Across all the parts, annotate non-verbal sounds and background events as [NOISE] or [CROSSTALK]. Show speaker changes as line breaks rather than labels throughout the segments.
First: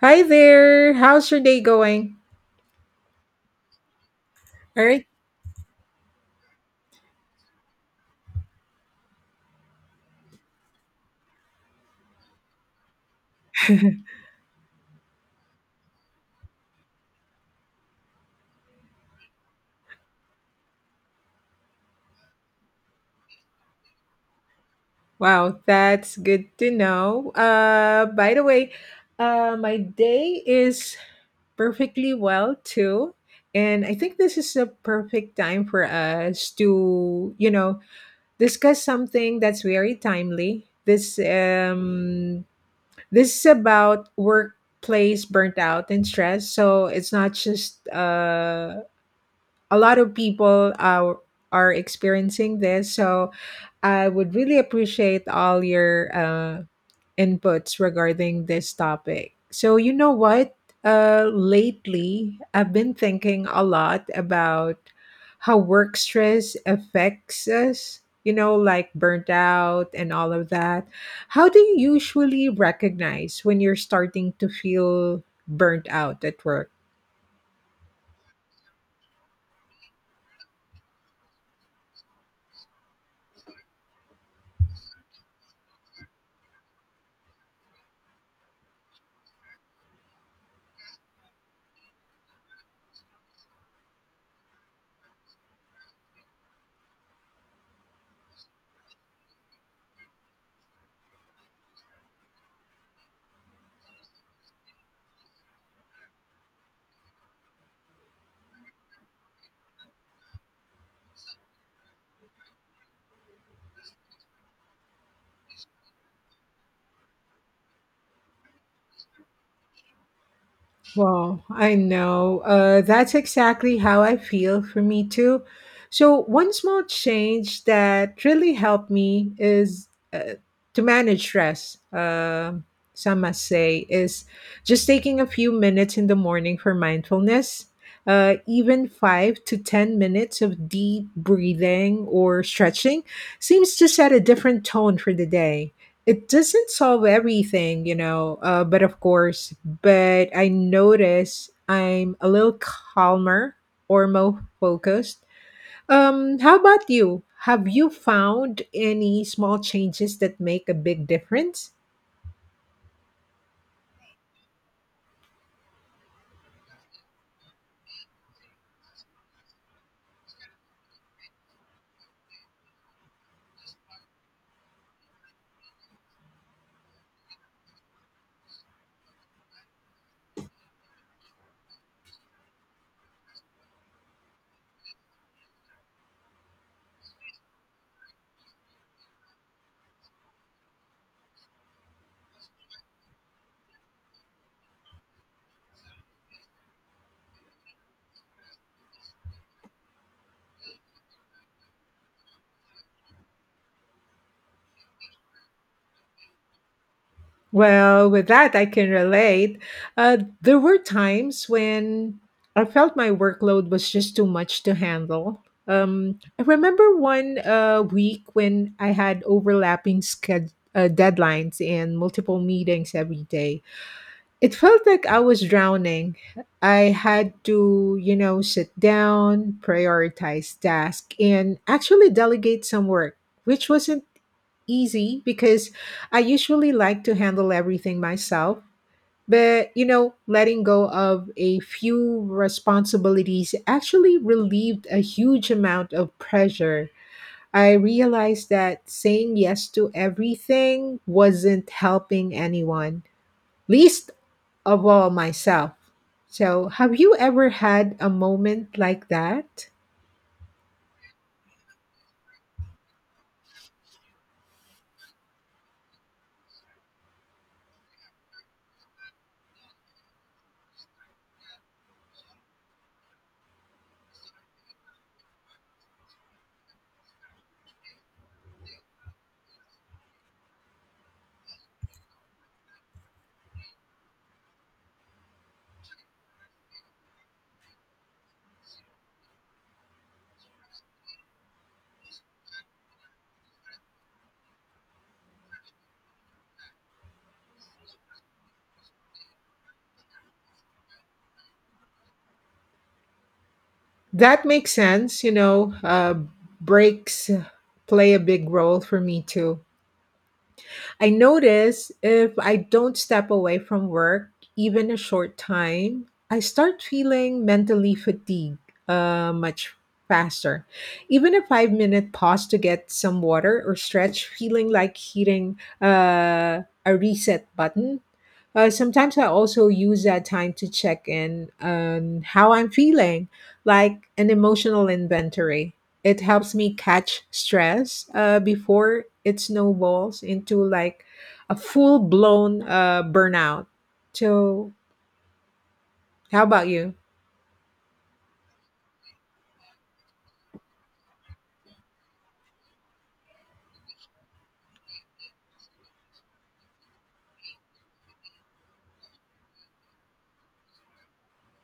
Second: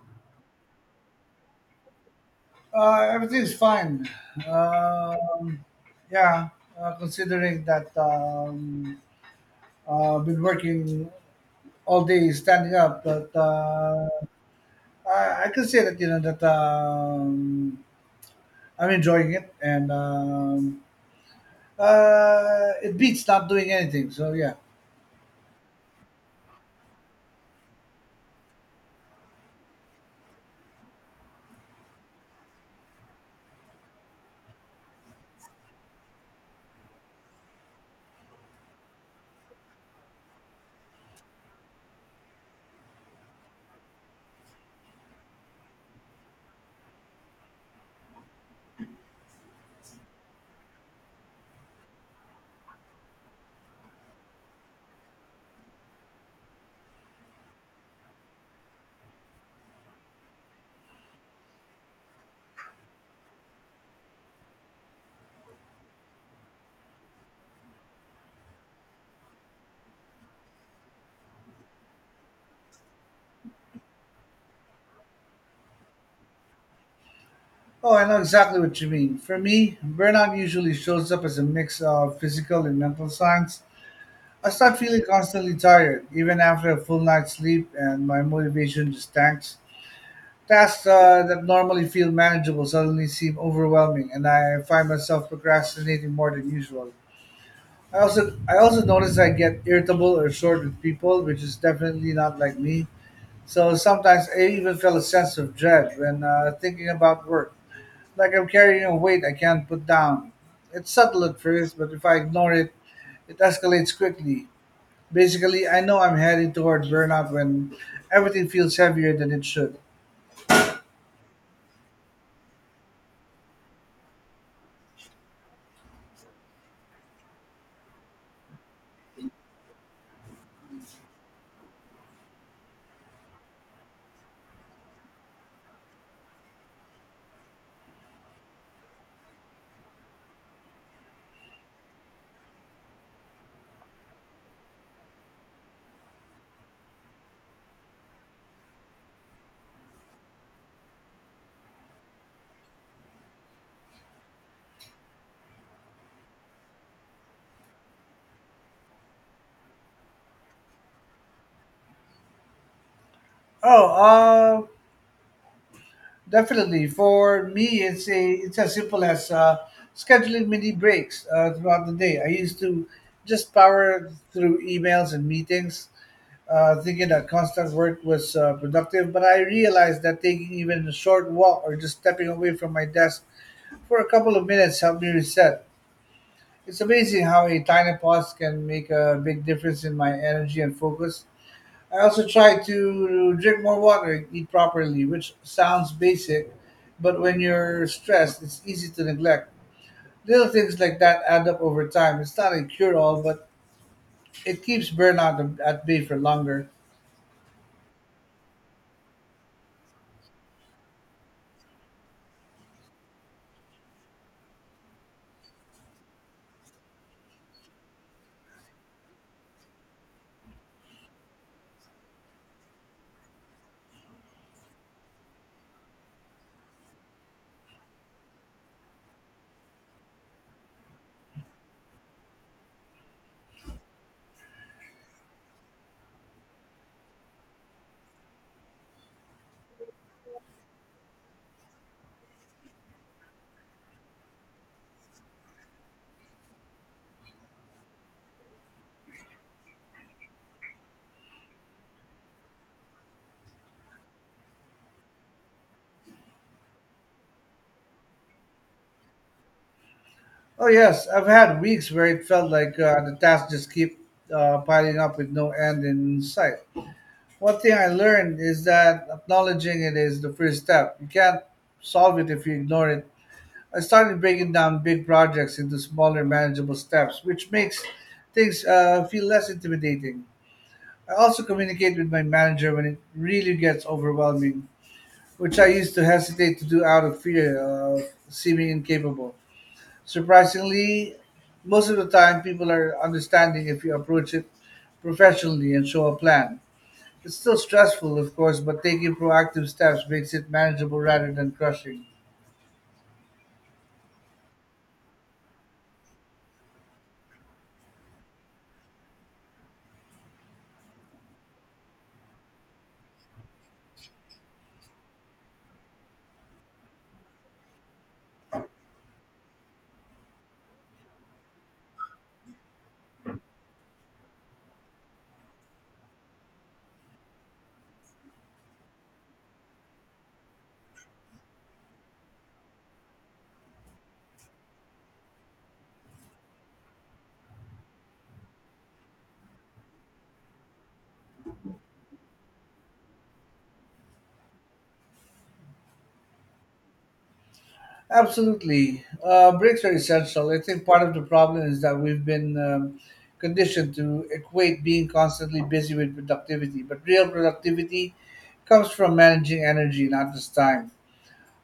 Hi there. How's your day going?
Everything is fine.
All right.
Um, yeah, Considering that I've been working all day standing up, but I can say that you know that I'm enjoying it, and it beats not doing anything. So yeah.
Wow, that's good to know. By the way, my day is perfectly well too. And I think this is a perfect time for us to, discuss something that's very timely. This is about workplace burnt out and stress. So it's not just a lot of people are experiencing this, so I would really appreciate all your inputs regarding this topic. So you know what, lately I've been thinking a lot about how work stress affects us, like burnt out and all of that. How do you usually recognize when you're starting to feel burnt out at work?
Oh, I know exactly what you mean. For me, burnout usually shows up as a mix of physical and mental signs. I start feeling constantly tired, even after a full night's sleep, and my motivation just tanks. Tasks that normally feel manageable suddenly seem overwhelming, and I find myself procrastinating more than usual. I also notice I get irritable or short with people, which is definitely not like me. So sometimes I even feel a sense of dread when thinking about work, like I'm carrying a weight I can't put down. It's subtle at first, but if I ignore it, it escalates quickly. Basically, I know I'm heading toward burnout when everything feels heavier than it should.
Wow, I know. That's exactly how I feel for me too. So, one small change that really helped me is to manage stress. Some must say is just taking a few minutes in the morning for mindfulness. Even 5 to 10 minutes of deep breathing or stretching seems to set a different tone for the day. It doesn't solve everything, but of course, but I notice I'm a little calmer or more focused. How about you? Have you found any small changes that make a big difference?
Oh, uh, Definitely. For me, it's as simple as scheduling mini breaks throughout the day. I used to just power through emails and meetings, thinking that constant work was productive. But I realized that taking even a short walk or just stepping away from my desk for a couple of minutes helped me reset. It's amazing how a tiny pause can make a big difference in my energy and focus. I also try to drink more water and eat properly, which sounds basic, but when you're stressed, it's easy to neglect. Little things like that add up over time. It's not a cure all, but it keeps burnout at bay for longer.
Well, with that, I can relate. There were times when I felt my workload was just too much to handle. I remember one week when I had overlapping deadlines and multiple meetings every day. It felt like I was drowning. I had to, sit down, prioritize tasks, and actually delegate some work, which wasn't easy because I usually like to handle everything myself. But, letting go of a few responsibilities actually relieved a huge amount of pressure. I realized that saying yes to everything wasn't helping anyone, least of all myself. So, have you ever had a moment like that?
Oh, yes, I've had weeks where it felt like the tasks just keep piling up with no end in sight. One thing I learned is that acknowledging it is the first step. You can't solve it if you ignore it. I started breaking down big projects into smaller, manageable steps, which makes things feel less intimidating. I also communicate with my manager when it really gets overwhelming, which I used to hesitate to do out of fear of seeming incapable. Surprisingly, most of the time, people are understanding if you approach it professionally and show a plan. It's still stressful, of course, but taking proactive steps makes it manageable rather than crushing.
That makes sense. You know, breaks play a big role for me too. I notice if I don't step away from work, even a short time, I start feeling mentally fatigued much faster. Even a 5-minute pause to get some water or stretch, feeling like hitting a reset button. Sometimes I also use that time to check in on how I'm feeling, like an emotional inventory. It helps me catch stress before it snowballs into like a full blown burnout. So, how about you?
Absolutely. Breaks are essential. I think part of the problem is that we've been conditioned to equate being constantly busy with productivity, but real productivity comes from managing energy, not just time.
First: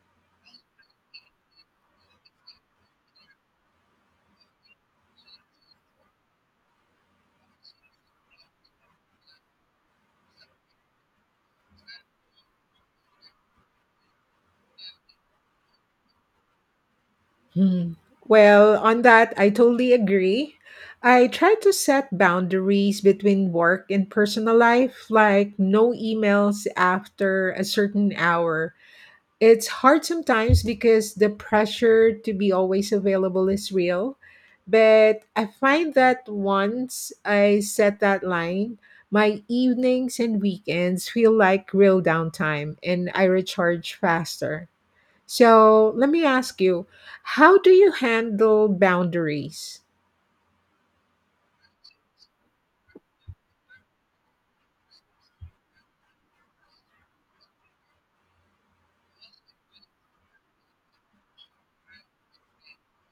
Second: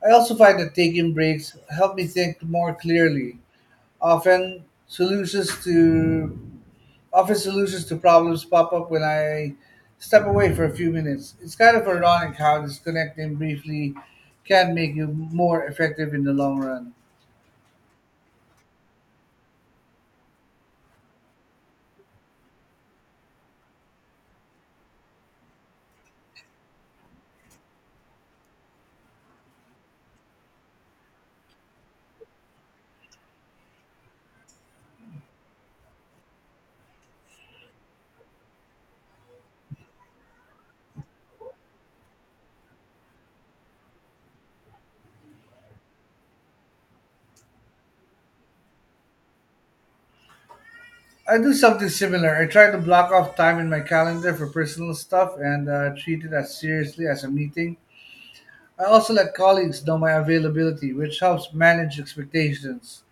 I also find that taking breaks help me think more clearly. Often, solutions to Often solutions to problems pop up when I step away for a few minutes. It's kind of ironic how disconnecting briefly can make you more effective in the long run.
Hmm. Well, on that, I totally agree. I try to set boundaries between work and personal life, like no emails after a certain hour. It's hard sometimes because the pressure to be always available is real. But I find that once I set that line, my evenings and weekends feel like real downtime and I recharge faster. So let me ask you, how do you handle boundaries?
I do something similar. I try to block off time in my calendar for personal stuff and treat it as seriously as a meeting. I also let colleagues know my availability, which helps manage expectations.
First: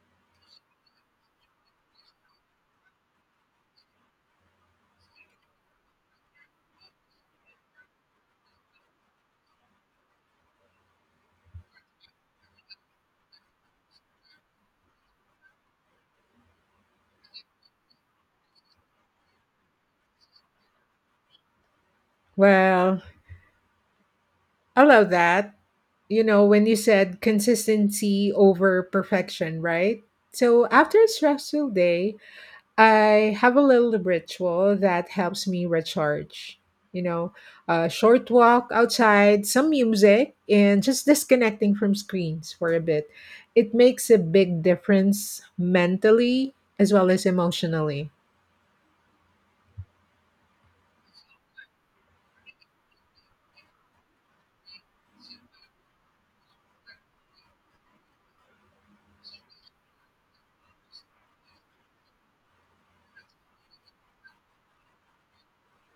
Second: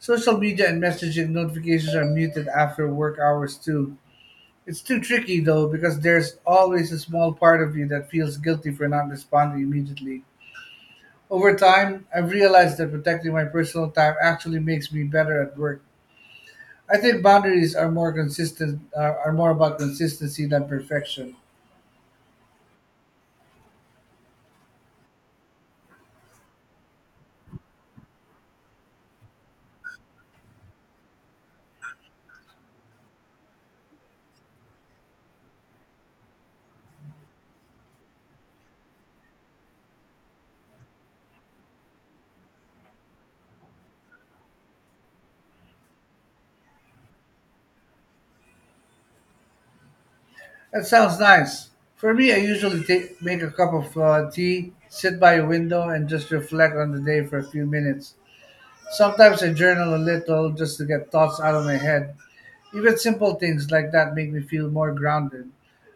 Social media and messaging notifications are muted after work hours too. It's too tricky, though, because there's always a small part of you that feels guilty for not responding immediately. Over time, I've realized that protecting my personal time actually makes me better at work. I think boundaries are more about consistency than perfection.
Well, I love that. You know, when you said consistency over perfection, right? So after a stressful day, I have a little ritual that helps me recharge. You know, a short walk outside, some music, and just disconnecting from screens for a bit. It makes a big difference mentally as well as emotionally.
That sounds nice. For me, I usually make a cup of tea, sit by a window, and just reflect on the day for a few minutes. Sometimes I journal a little just to get thoughts out of my head. Even simple things like that make me feel more grounded.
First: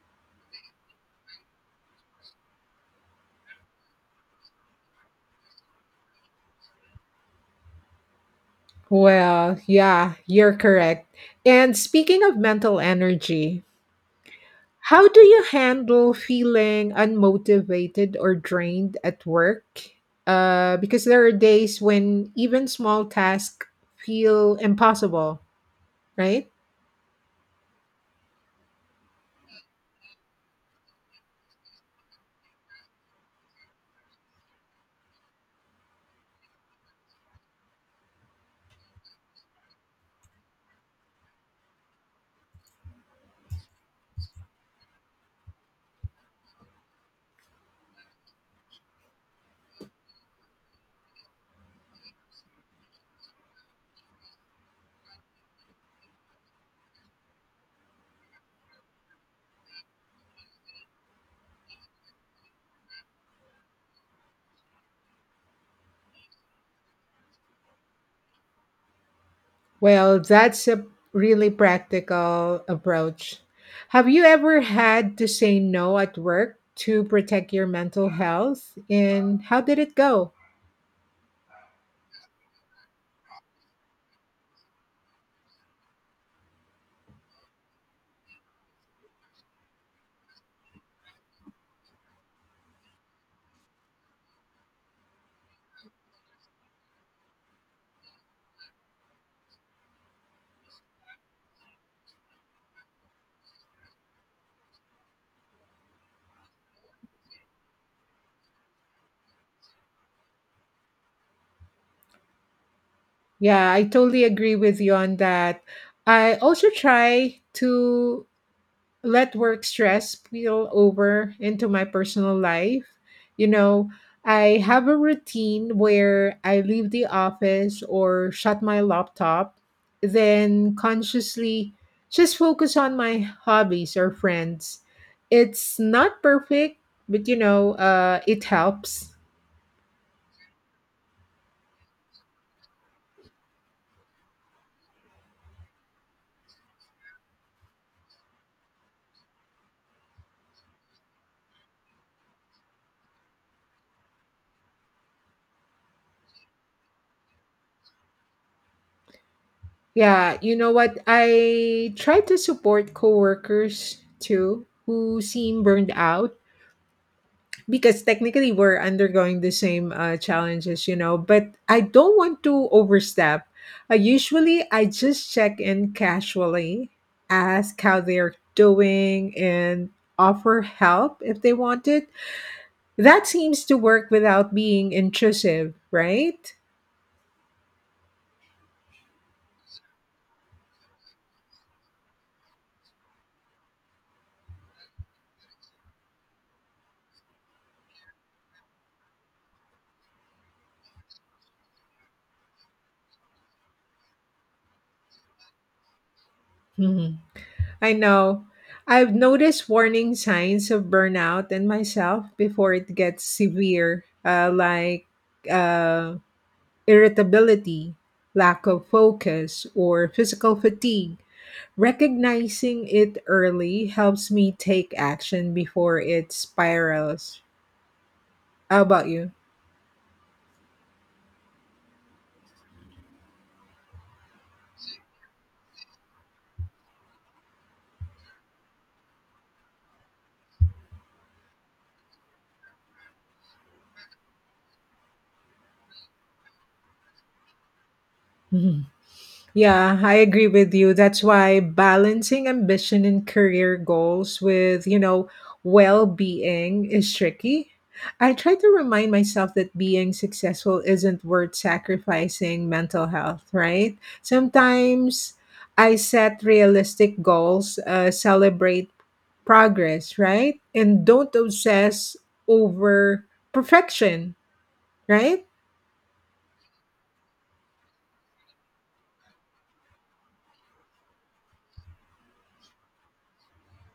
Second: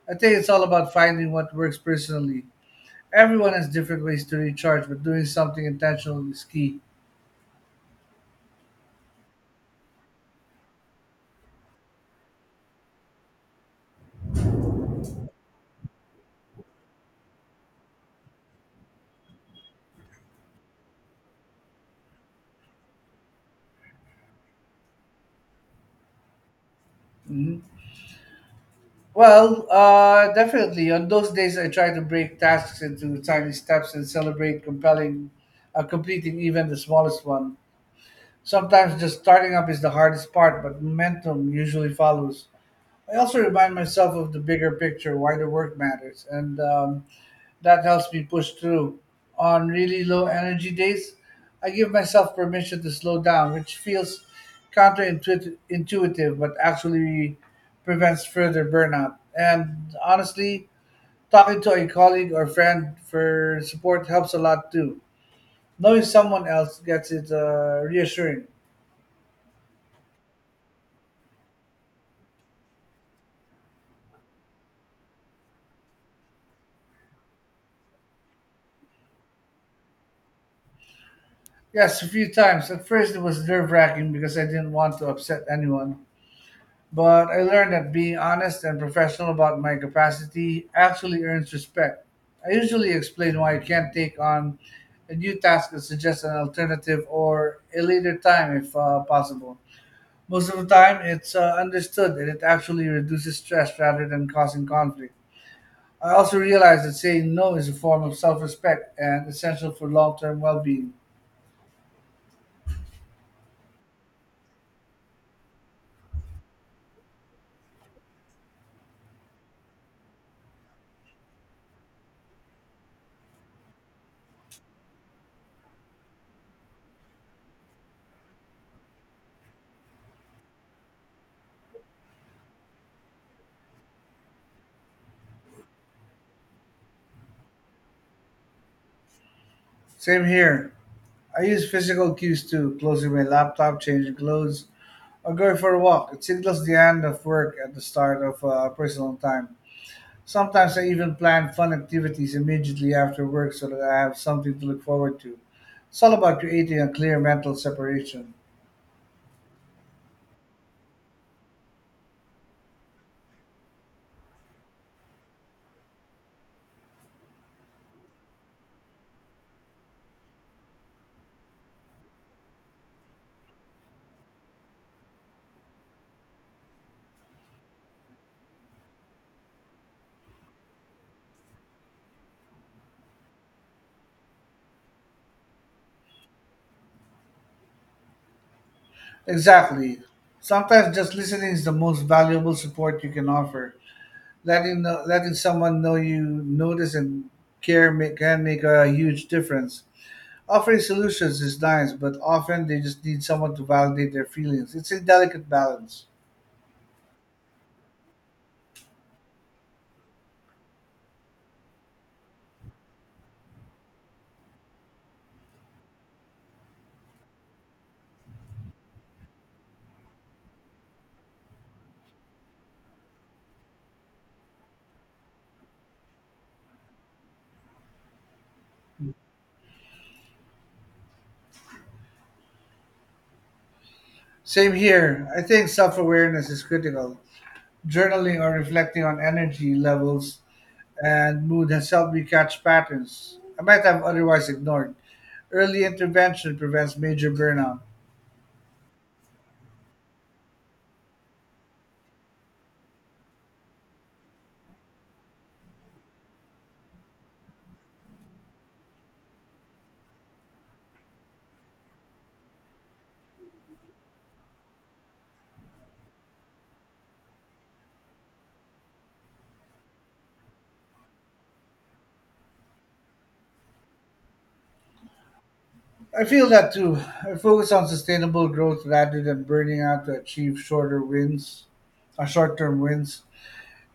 I think it's all about finding what works personally. Everyone has different ways to recharge, but doing something intentional is key.
Well, yeah, you're correct. And speaking of mental energy, how do you handle feeling unmotivated or drained at work? Because there are days when even small tasks feel impossible, right?
Definitely. On those days, I try to break tasks into tiny steps and celebrate completing even the smallest one. Sometimes just starting up is the hardest part, but momentum usually follows. I also remind myself of the bigger picture, why the work matters, and That helps me push through. On really low energy days, I give myself permission to slow down, which feels intuitive, but actually prevents further burnout. And honestly, talking to a colleague or friend for support helps a lot too. Knowing someone else gets it reassuring.
Well, that's a really practical approach. Have you ever had to say no at work to protect your mental health? And how did it go?
Yes, a few times. At first, it was nerve wracking because I didn't want to upset anyone. But I learned that being honest and professional about my capacity actually earns respect. I usually explain why I can't take on a new task and suggest an alternative or a later time if possible. Most of the time, it's understood and it actually reduces stress rather than causing conflict. I also realize that saying no is a form of self respect and essential for long term well being.
Yeah, I totally agree with you on that. I also try to let work stress spill over into my personal life. You know, I have a routine where I leave the office or shut my laptop, then consciously just focus on my hobbies or friends. It's not perfect, but it helps.
Same here. I use physical cues too, closing my laptop, changing clothes, I go for a walk. It signals the end of work at the start of personal time. Sometimes I even plan fun activities immediately after work so that I have something to look forward to. It's all about creating a clear mental separation.
Yeah, you know what? I try to support coworkers too who seem burned out because technically we're undergoing the same challenges, but I don't want to overstep. Usually I just check in casually, ask how they're doing, and offer help if they want it. That seems to work without being intrusive, right?
Exactly. Sometimes just listening is the most valuable support you can offer. Letting someone know you notice and can make a huge difference. Offering solutions is nice, but often they just need someone to validate their feelings. It's a delicate balance.
Mhm. I know. I've noticed warning signs of burnout in myself before it gets severe, like. Uh, irritability, lack of focus, or physical fatigue. Recognizing it early helps me take action before it spirals. How about you?
Same here. I think self awareness is critical. Journaling or reflecting on energy levels and mood has helped me catch patterns I might have otherwise ignored. Early intervention prevents major burnout.
[LAUGHS] Yeah, I agree with you. That's why balancing ambition and career goals with, well being is tricky. I try to remind myself that being successful isn't worth sacrificing mental health, right? Sometimes I set realistic goals, celebrate progress, right? And don't obsess over perfection, right?
I feel that too. I focus on sustainable growth rather than burning out to achieve shorter wins, or short-term wins.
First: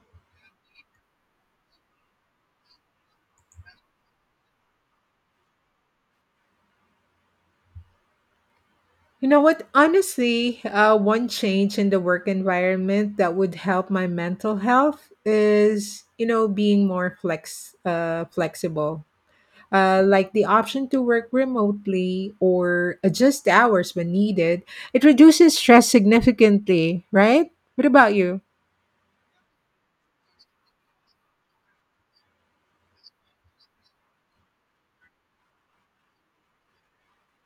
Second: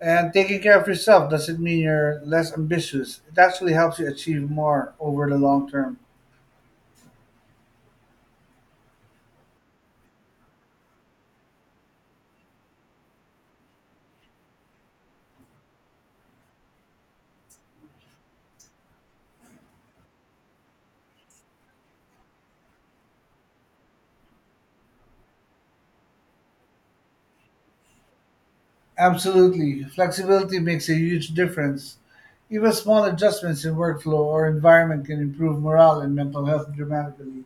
And taking care of yourself doesn't mean you're less ambitious. It actually helps you achieve more over the long term.
You know what? Honestly, one change in the work environment that would help my mental health is, being more flexible. Like the option to work remotely or adjust hours when needed, it reduces stress significantly, right? What about you?
Absolutely. Flexibility makes a huge difference. Even small adjustments in workflow or environment can improve morale and mental health dramatically.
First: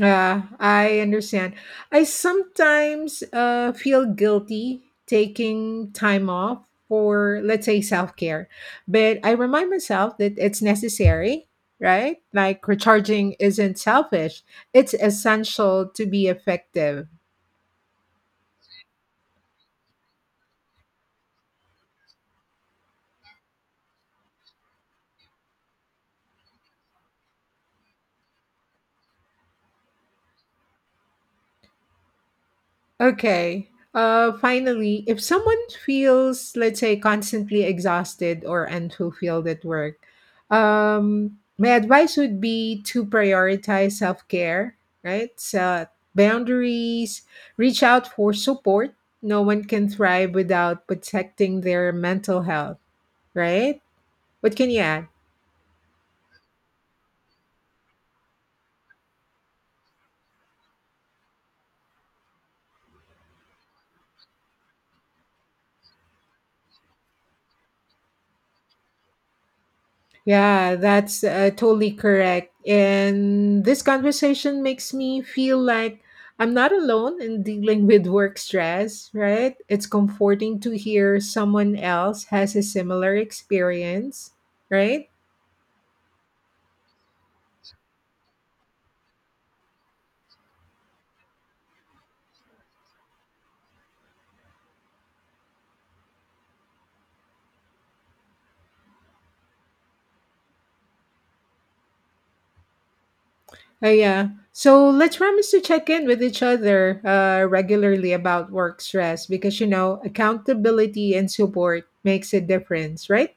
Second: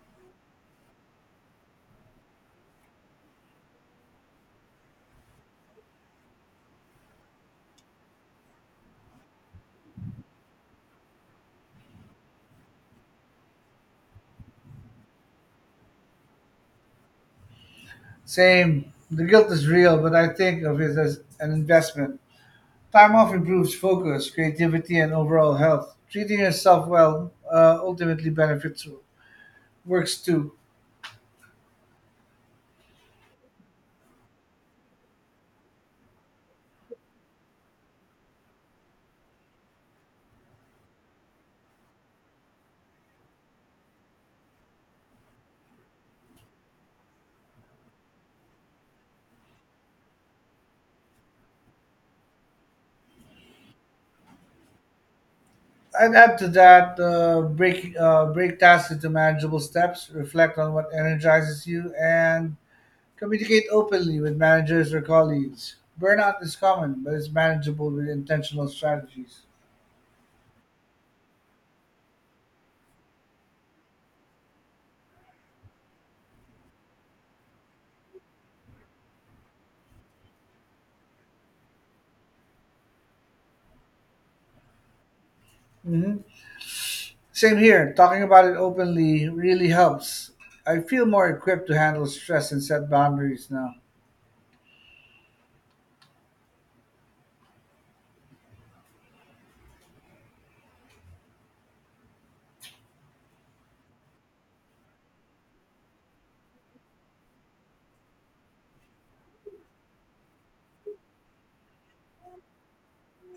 Yeah, I understand. I sometimes feel guilty taking time off for, let's say, self care, but I remind myself that it's necessary, right? Like recharging isn't selfish, it's essential to be effective.
Same. The guilt is real, but I think of it as an investment. Time off improves focus, creativity, and overall health. Treating yourself well ultimately benefits works too.
Okay. Finally, if someone feels, let's say, constantly exhausted or unfulfilled at work, my advice would be to prioritize self care, right? Set boundaries, reach out for support. No one can thrive without protecting their mental health, right? What can you add?
I'd add to that break tasks into manageable steps. Reflect on what energizes you and communicate openly with managers or colleagues. Burnout is common, but it's manageable with intentional strategies.
Yeah, that's totally correct. And this conversation makes me feel like I'm not alone in dealing with work stress, right? It's comforting to hear someone else has a similar experience, right?
Hmm. Same here. Talking about it openly really helps. I feel more equipped to handle stress and set boundaries now.
Yeah. So let's promise to check in with each other regularly about work stress because, accountability and support makes a difference, right?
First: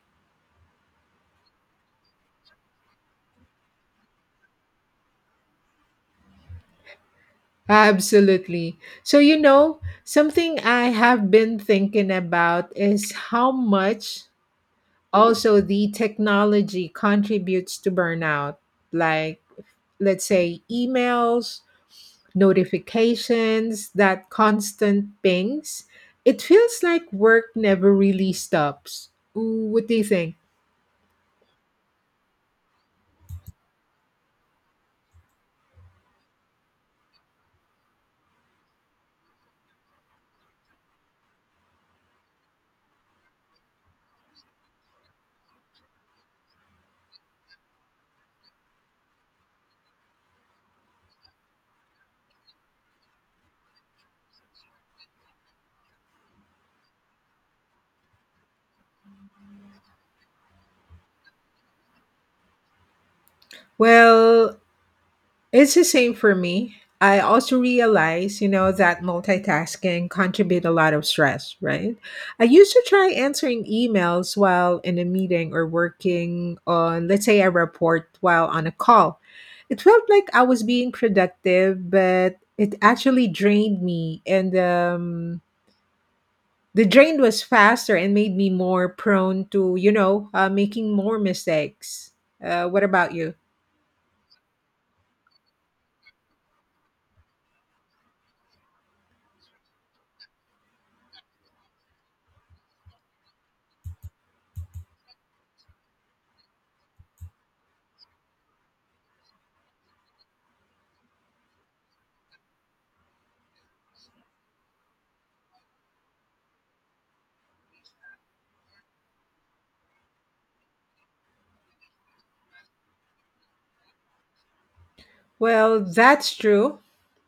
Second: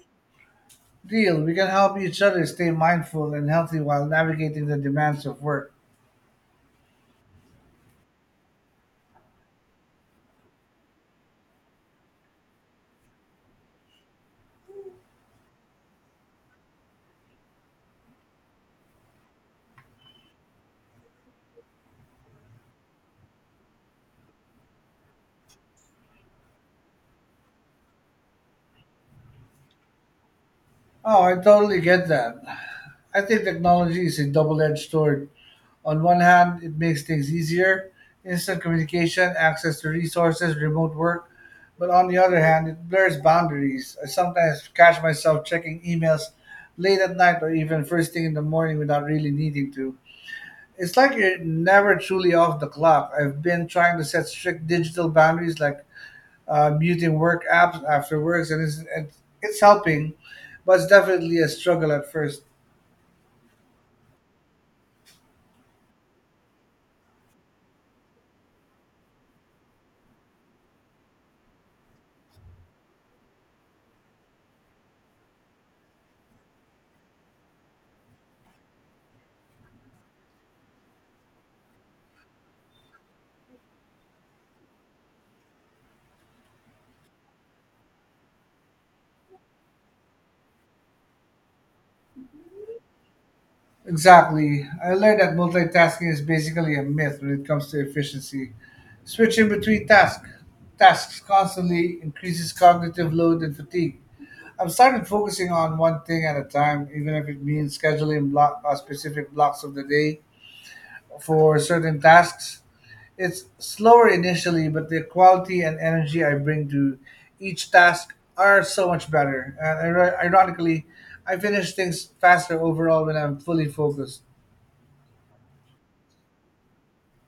Deal. We can help each other stay mindful and healthy while navigating the demands of work.
Absolutely. So, something I have been thinking about is how much also the technology contributes to burnout. Like, let's say, emails, notifications, that constant pings. It feels like work never really stops. Ooh, what do you think?
Oh, I totally get that. I think technology is a double edged sword. On one hand, it makes things easier: instant communication, access to resources, remote work. But on the other hand, it blurs boundaries. I sometimes catch myself checking emails late at night or even first thing in the morning without really needing to. It's like you're never truly off the clock. I've been trying to set strict digital boundaries like muting work apps after works, and it's helping, but it's definitely a struggle at first.
Well, it's the same for me. I also realize, that multitasking contribute a lot of stress, right? I used to try answering emails while in a meeting or working on, let's say, a report while on a call. It felt like I was being productive, but it actually drained me. And the drain was faster and made me more prone to, making more mistakes. What about you?
Exactly. I learned that multitasking is basically a myth when it comes to efficiency. Switching between tasks constantly increases cognitive load and fatigue. I've started focusing on one thing at a time, even if it means scheduling block specific blocks of the day for certain tasks. It's slower initially, but the quality and energy I bring to each task are so much better. And ironically, I finish things faster overall when I'm fully focused.
Well, that's true.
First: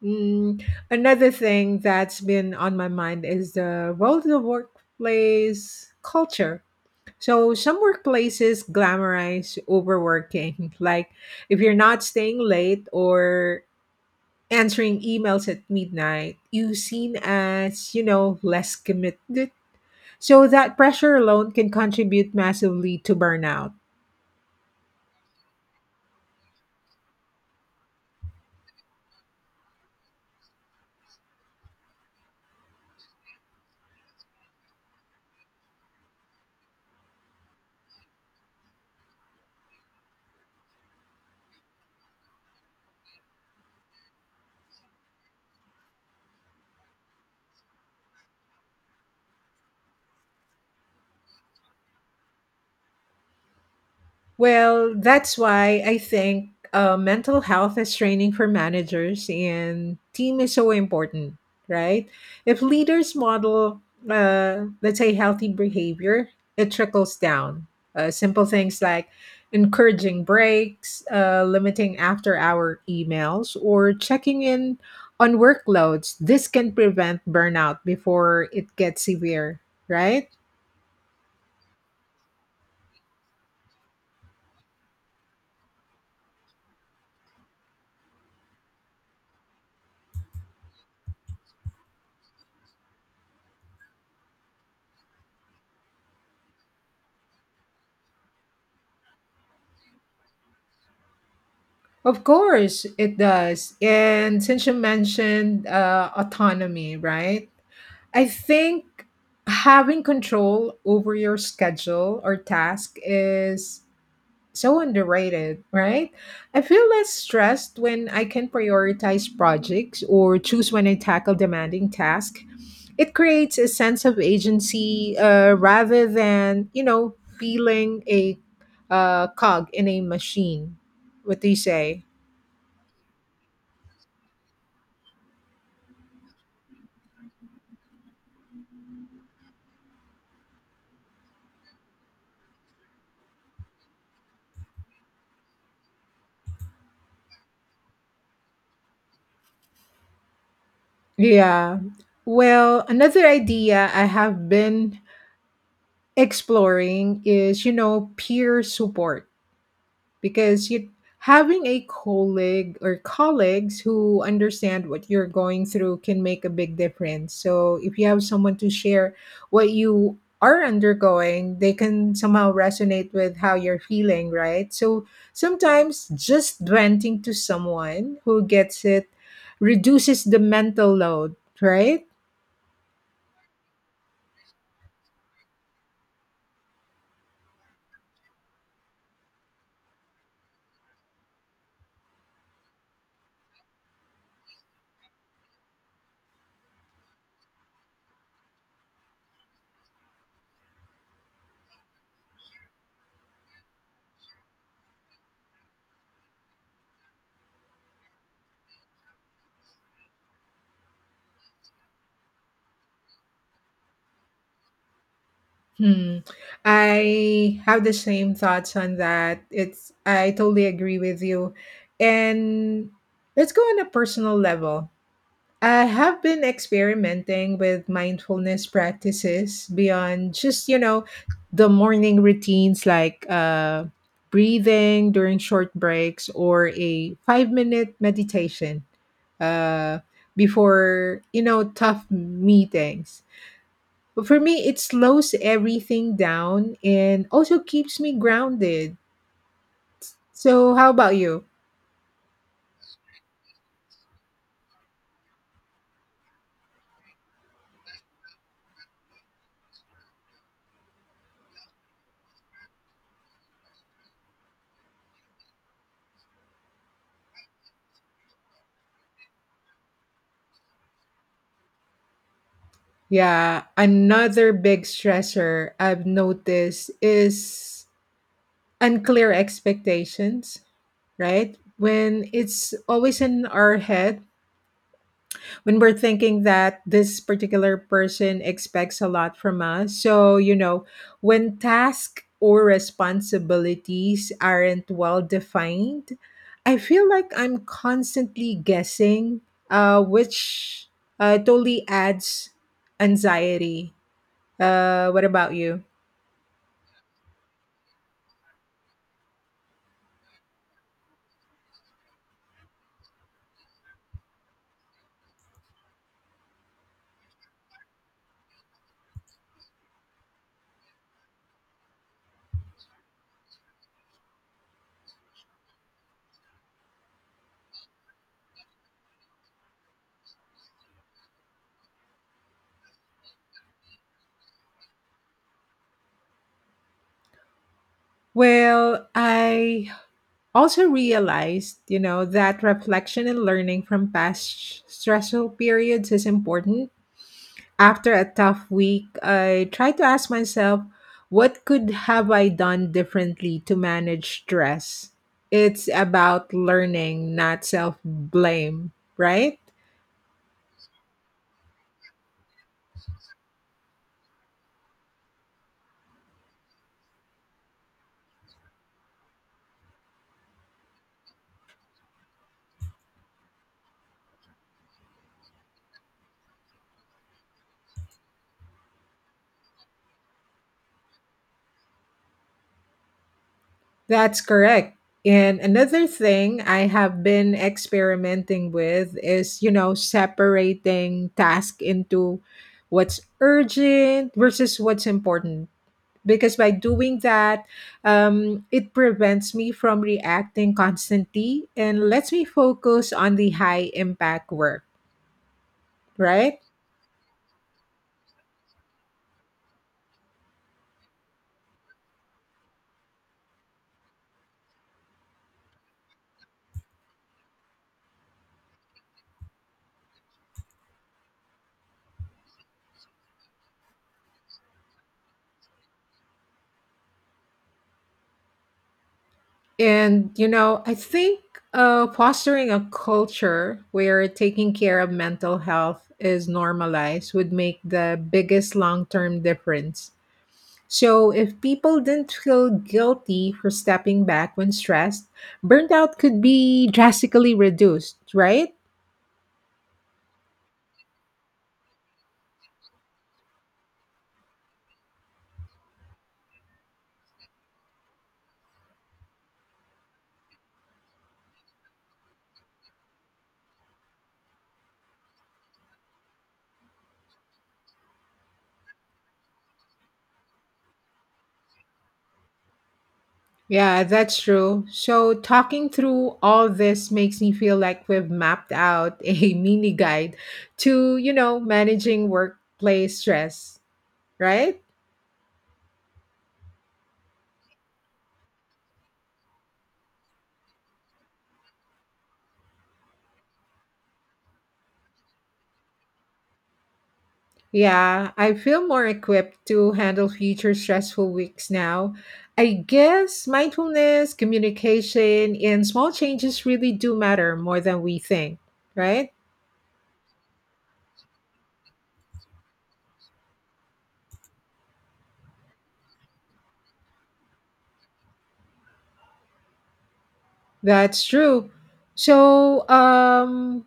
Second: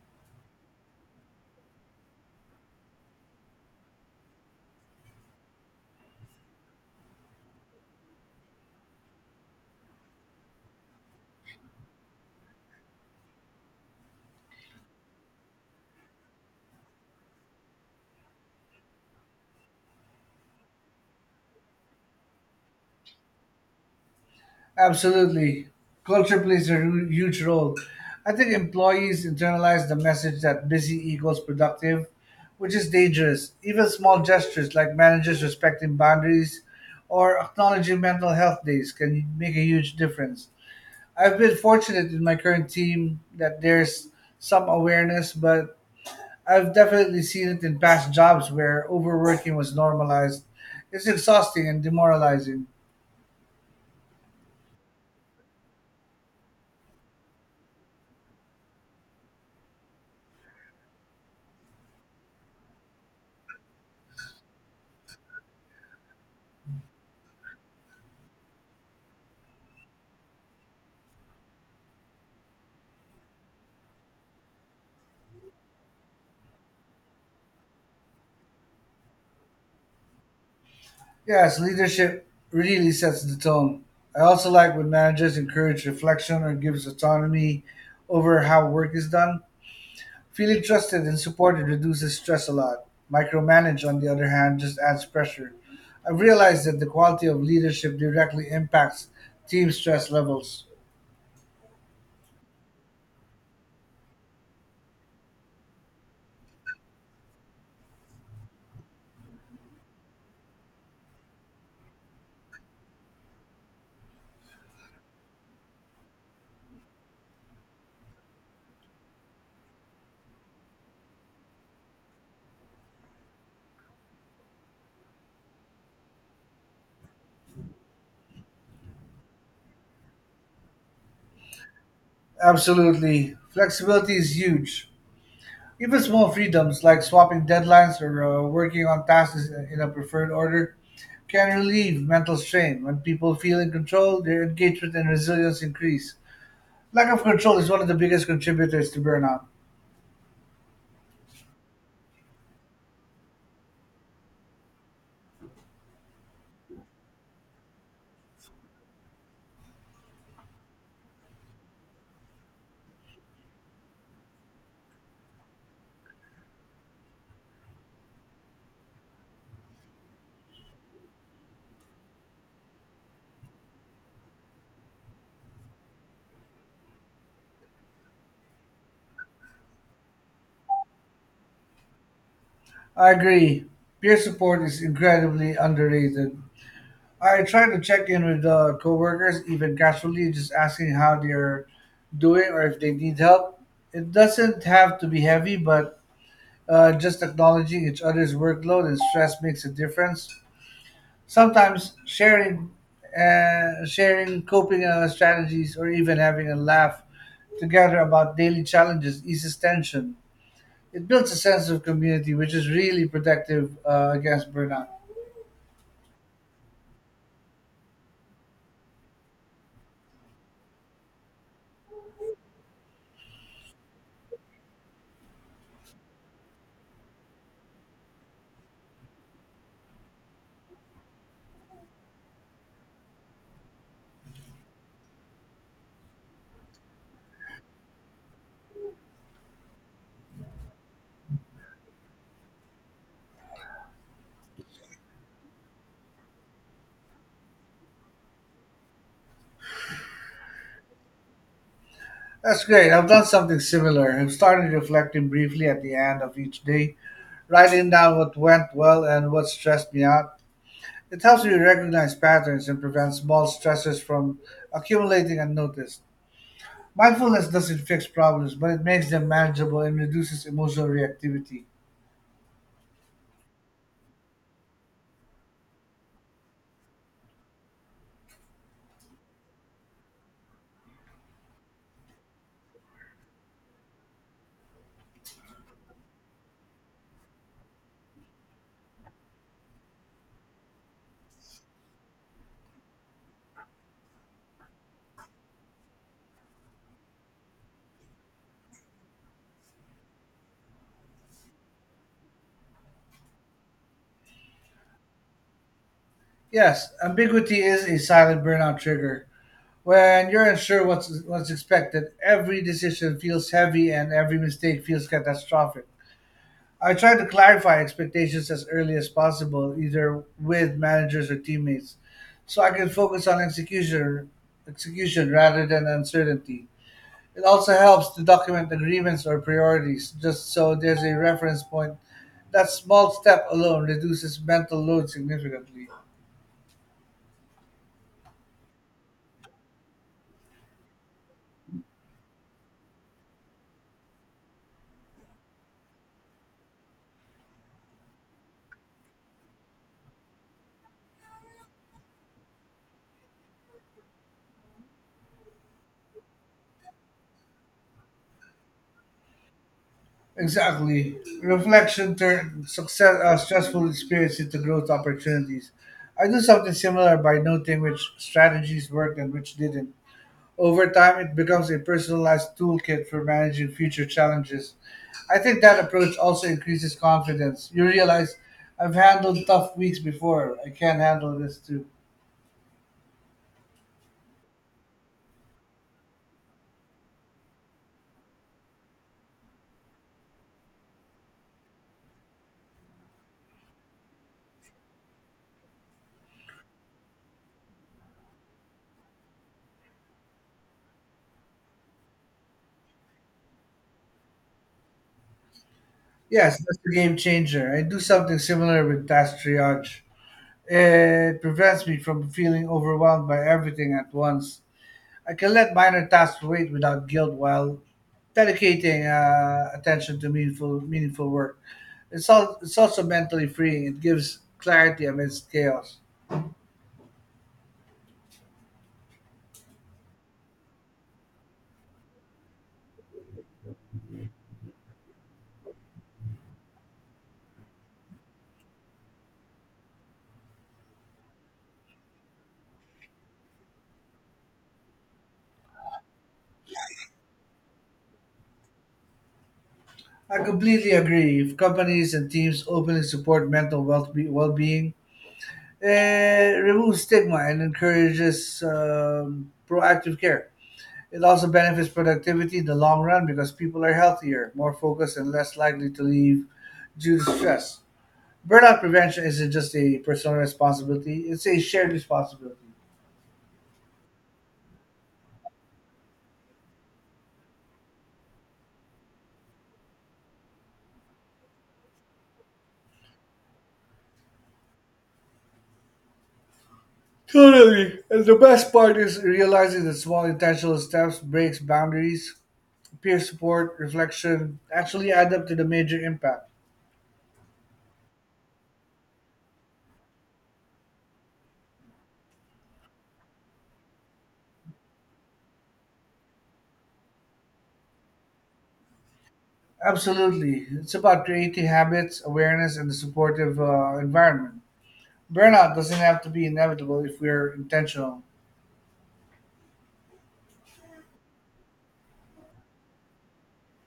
Mm, another thing that's been on my mind is the role of the workplace culture. So, some workplaces glamorize overworking. [LAUGHS] Like, if you're not staying late or answering emails at midnight, you seen as, less committed. So, that pressure alone can contribute massively to burnout.
Absolutely. Culture plays a huge role. I think employees internalize the message that busy equals productive, which is dangerous. Even small gestures like managers respecting boundaries or acknowledging mental health days can make a huge difference. I've been fortunate in my current team that there's some awareness, but I've definitely seen it in past jobs where overworking was normalized. It's exhausting and demoralizing.
Well, that's why I think mental health is training for managers and team is so important, right? If leaders model, let's say, healthy behavior, it trickles down. Simple things like encouraging breaks, limiting after hour emails, or checking in on workloads. This can prevent burnout before it gets severe, right?
Yes, leadership really sets the tone. I also like when managers encourage reflection or gives autonomy over how work is done. Feeling trusted and supported reduces stress a lot. Micromanage, on the other hand, just adds pressure. I've realized that the quality of leadership directly impacts team stress levels.
Of course, it does. And since you mentioned autonomy, right? I think having control over your schedule or task is so underrated, right? I feel less stressed when I can prioritize projects or choose when I tackle demanding tasks. It creates a sense of agency rather than, feeling a cog in a machine. What do you say?
Absolutely. Flexibility is huge. Even small freedoms like swapping deadlines or working on tasks in a preferred order can relieve mental strain. When people feel in control, their engagement and resilience increase. Lack of control is one of the biggest contributors to burnout.
Yeah. Well, another idea I have been exploring is, peer support because you having a colleague or colleagues who understand what you're going through can make a big difference. So, if you have someone to share what you are undergoing, they can somehow resonate with how you're feeling, right? So, sometimes just venting to someone who gets it reduces the mental load, right?
I agree. Peer support is incredibly underrated. I try to check in with coworkers, even casually, just asking how they're doing or if they need help. It doesn't have to be heavy, but just acknowledging each other's workload and stress makes a difference. Sometimes sharing coping strategies, or even having a laugh together about daily challenges eases tension. It builds a sense of community, which is really protective against burnout.
Hmm. I have the same thoughts on that. It's I totally agree with you. And let's go on a personal level. I have been experimenting with mindfulness practices beyond just, the morning routines like breathing during short breaks or a 5-minute meditation uh before, tough meetings. But for me, it slows everything down and also keeps me grounded. So, how about you?
That's great. I've done something similar. I've started reflecting briefly at the end of each day, writing down what went well and what stressed me out. It helps me recognize patterns and prevents small stresses from accumulating unnoticed. Mindfulness doesn't fix problems, but it makes them manageable and reduces emotional reactivity.
Yeah, another big stressor I've noticed is unclear expectations, right? When it's always in our head, when we're thinking that this particular person expects a lot from us. So, when tasks or responsibilities aren't well defined, I feel like I'm constantly guessing, which totally adds anxiety. What about you?
Yes, ambiguity is a silent burnout trigger. When you're unsure what's expected, every decision feels heavy and every mistake feels catastrophic. I try to clarify expectations as early as possible, either with managers or teammates, so I can focus on execution rather than uncertainty. It also helps to document agreements or priorities, just so there's a reference point. That small step alone reduces mental load significantly.
Well, I also realized, that reflection and learning from past stressful periods is important. After a tough week, I try to ask myself, what could have I done differently to manage stress? It's about learning, not self blame, right?
Exactly. Reflection turns stressful experience into growth opportunities. I do something similar by noting which strategies worked and which didn't. Over time, it becomes a personalized toolkit for managing future challenges. I think that approach also increases confidence. You realize I've handled tough weeks before. I can handle this too.
That's correct. And another thing I have been experimenting with is, separating task into what's urgent versus what's important because by doing that, it prevents me from reacting constantly and lets me focus on the high impact work,
Yes,
right?
that's a game changer. I do something similar with task triage. It prevents me from feeling overwhelmed by everything at once. I can let minor tasks wait without guilt while dedicating attention to meaningful work. It's also mentally freeing. It gives clarity amidst chaos.
And, I think fostering a culture where taking care of mental health is normalized would make the biggest long term difference. So, if people didn't feel guilty for stepping back when stressed, burnout could be drastically reduced, right?
I completely agree. If companies and teams openly support mental well well being, it removes stigma and encourages proactive care. It also benefits productivity in the long run because people are healthier, more focused, and less likely to leave due to stress. Burnout prevention isn't just a personal responsibility, it's a shared responsibility.
Yeah, that's true. So, talking through all this makes me feel like we've mapped out a [LAUGHS] mini guide to, managing workplace stress, right?
Totally. And the best part is realizing that small intentional steps, breaks, boundaries, peer support, reflection actually add up to the major impact.
Yeah, I feel more equipped to handle future stressful weeks now. I guess mindfulness, communication, and small changes really do matter more than we think, right?
Absolutely. It's about creating habits, awareness, and a supportive environment. Burnout doesn't have to be inevitable if we're intentional.
That's true. So,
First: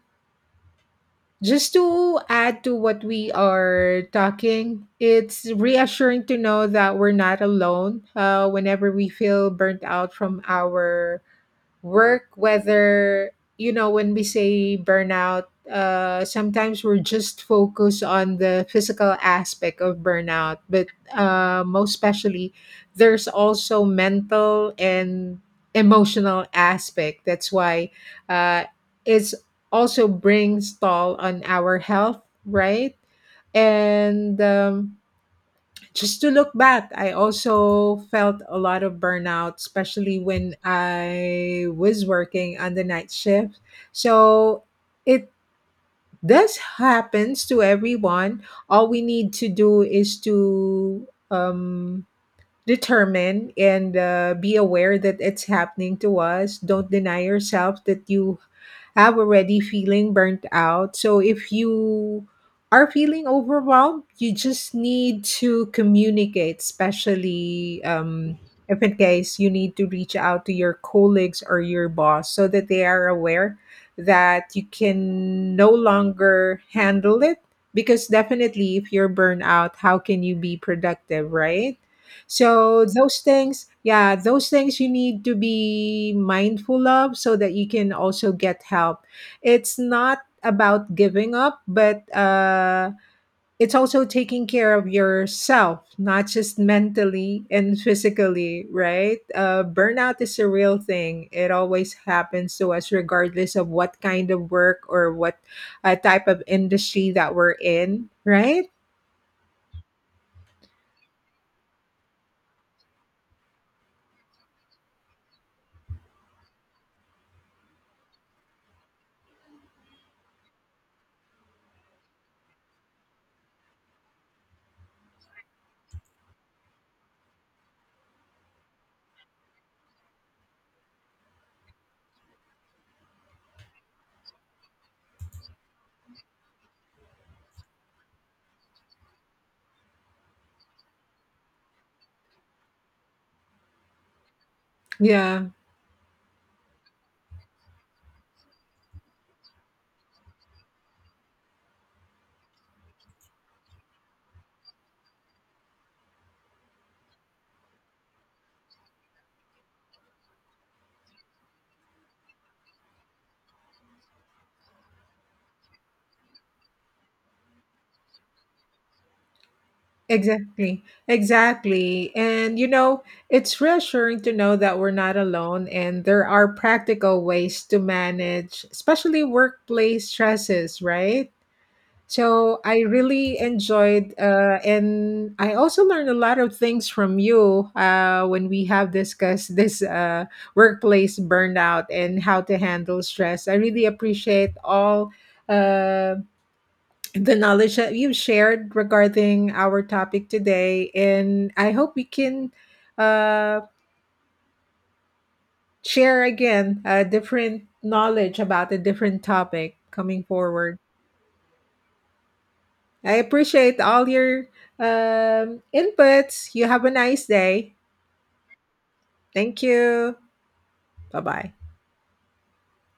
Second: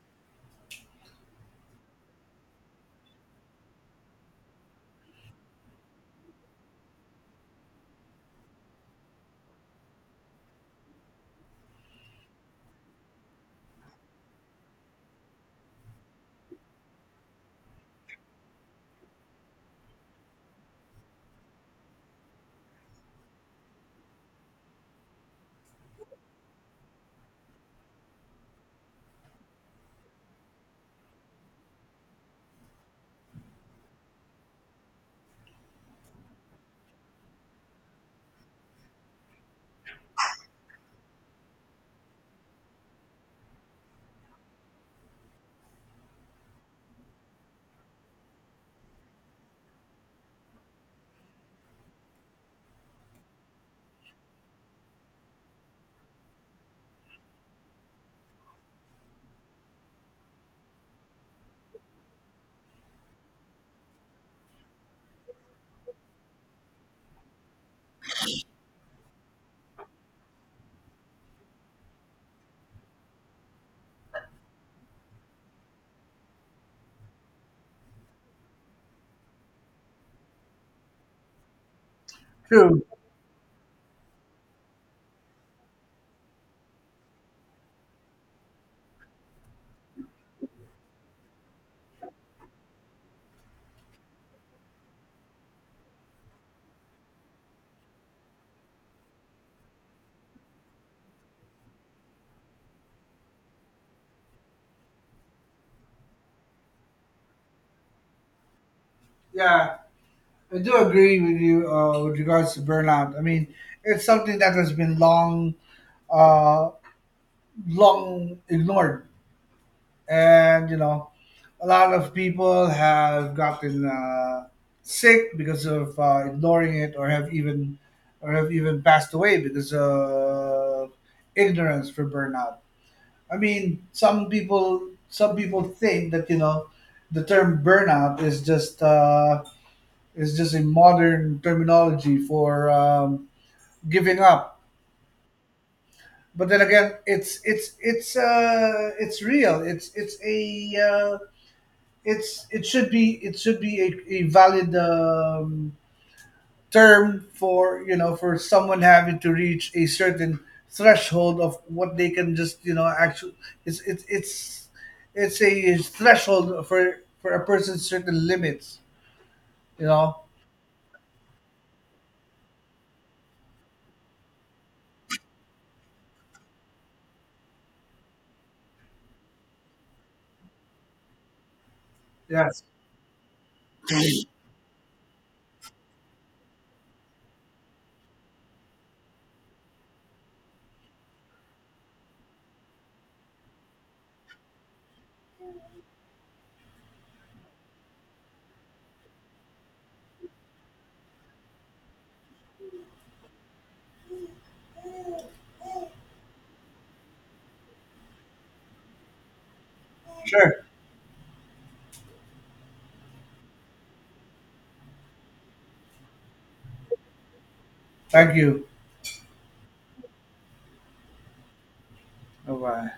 just to add to what we are talking, it's reassuring to know that we're not alone whenever we feel burnt out from our work. Whether when we say burnout, sometimes we're just focused on the physical aspect of burnout, but most especially, there's also mental and emotional aspect. That's why uh it's also brings toll on our health, right? And just to look back, I also felt a lot of burnout, especially when I was working on the night shift. So it does happens to everyone. All we need to do is to determined and be aware that it's happening to us. Don't deny yourself that you have already feeling burnt out. So if you are feeling overwhelmed, you just need to communicate, especially if in case you need to reach out to your colleagues or your boss so that they are aware that you can no longer handle it. Because definitely, if you're burnt out, how can you be productive, right? So
True.
those things, yeah, those things you need to be mindful of so that you can also get help. It's not about giving up, but it's also taking care of yourself, not just mentally and physically, right? Burnout is a real thing. It always happens to us, regardless of what kind of work or what type of industry that we're in, right?
Yeah, I do agree with you with regards to burnout. I mean, it's something that has been uh, long ignored, and you know, a lot of people have gotten sick because of ignoring it, or have even passed away because of ignorance for burnout. I mean, some people think that you know the term burnout is just a modern terminology for giving up.
Yeah.
But then again, it's real. It's a it's it should be It should be a valid term for you know for someone having to reach a certain threshold of what they can just you know actually it's it's it's it's a threshold for a person's certain limits, you know.
Exactly, exactly. And you know, it's reassuring to know that we're not alone and there are practical ways to manage, especially workplace stresses, right? So
Yes.
I really enjoyed, and I also learned a lot of things from you when we have discussed this workplace burnout and how to handle stress. I really appreciate all. Um, the knowledge that you've shared regarding our topic today. And I hope we can uh, share again different knowledge about a different topic coming
Sure.
forward. I appreciate all your inputs. You have a nice day.
Thank you.
Thank you. Bye bye.
Bye bye.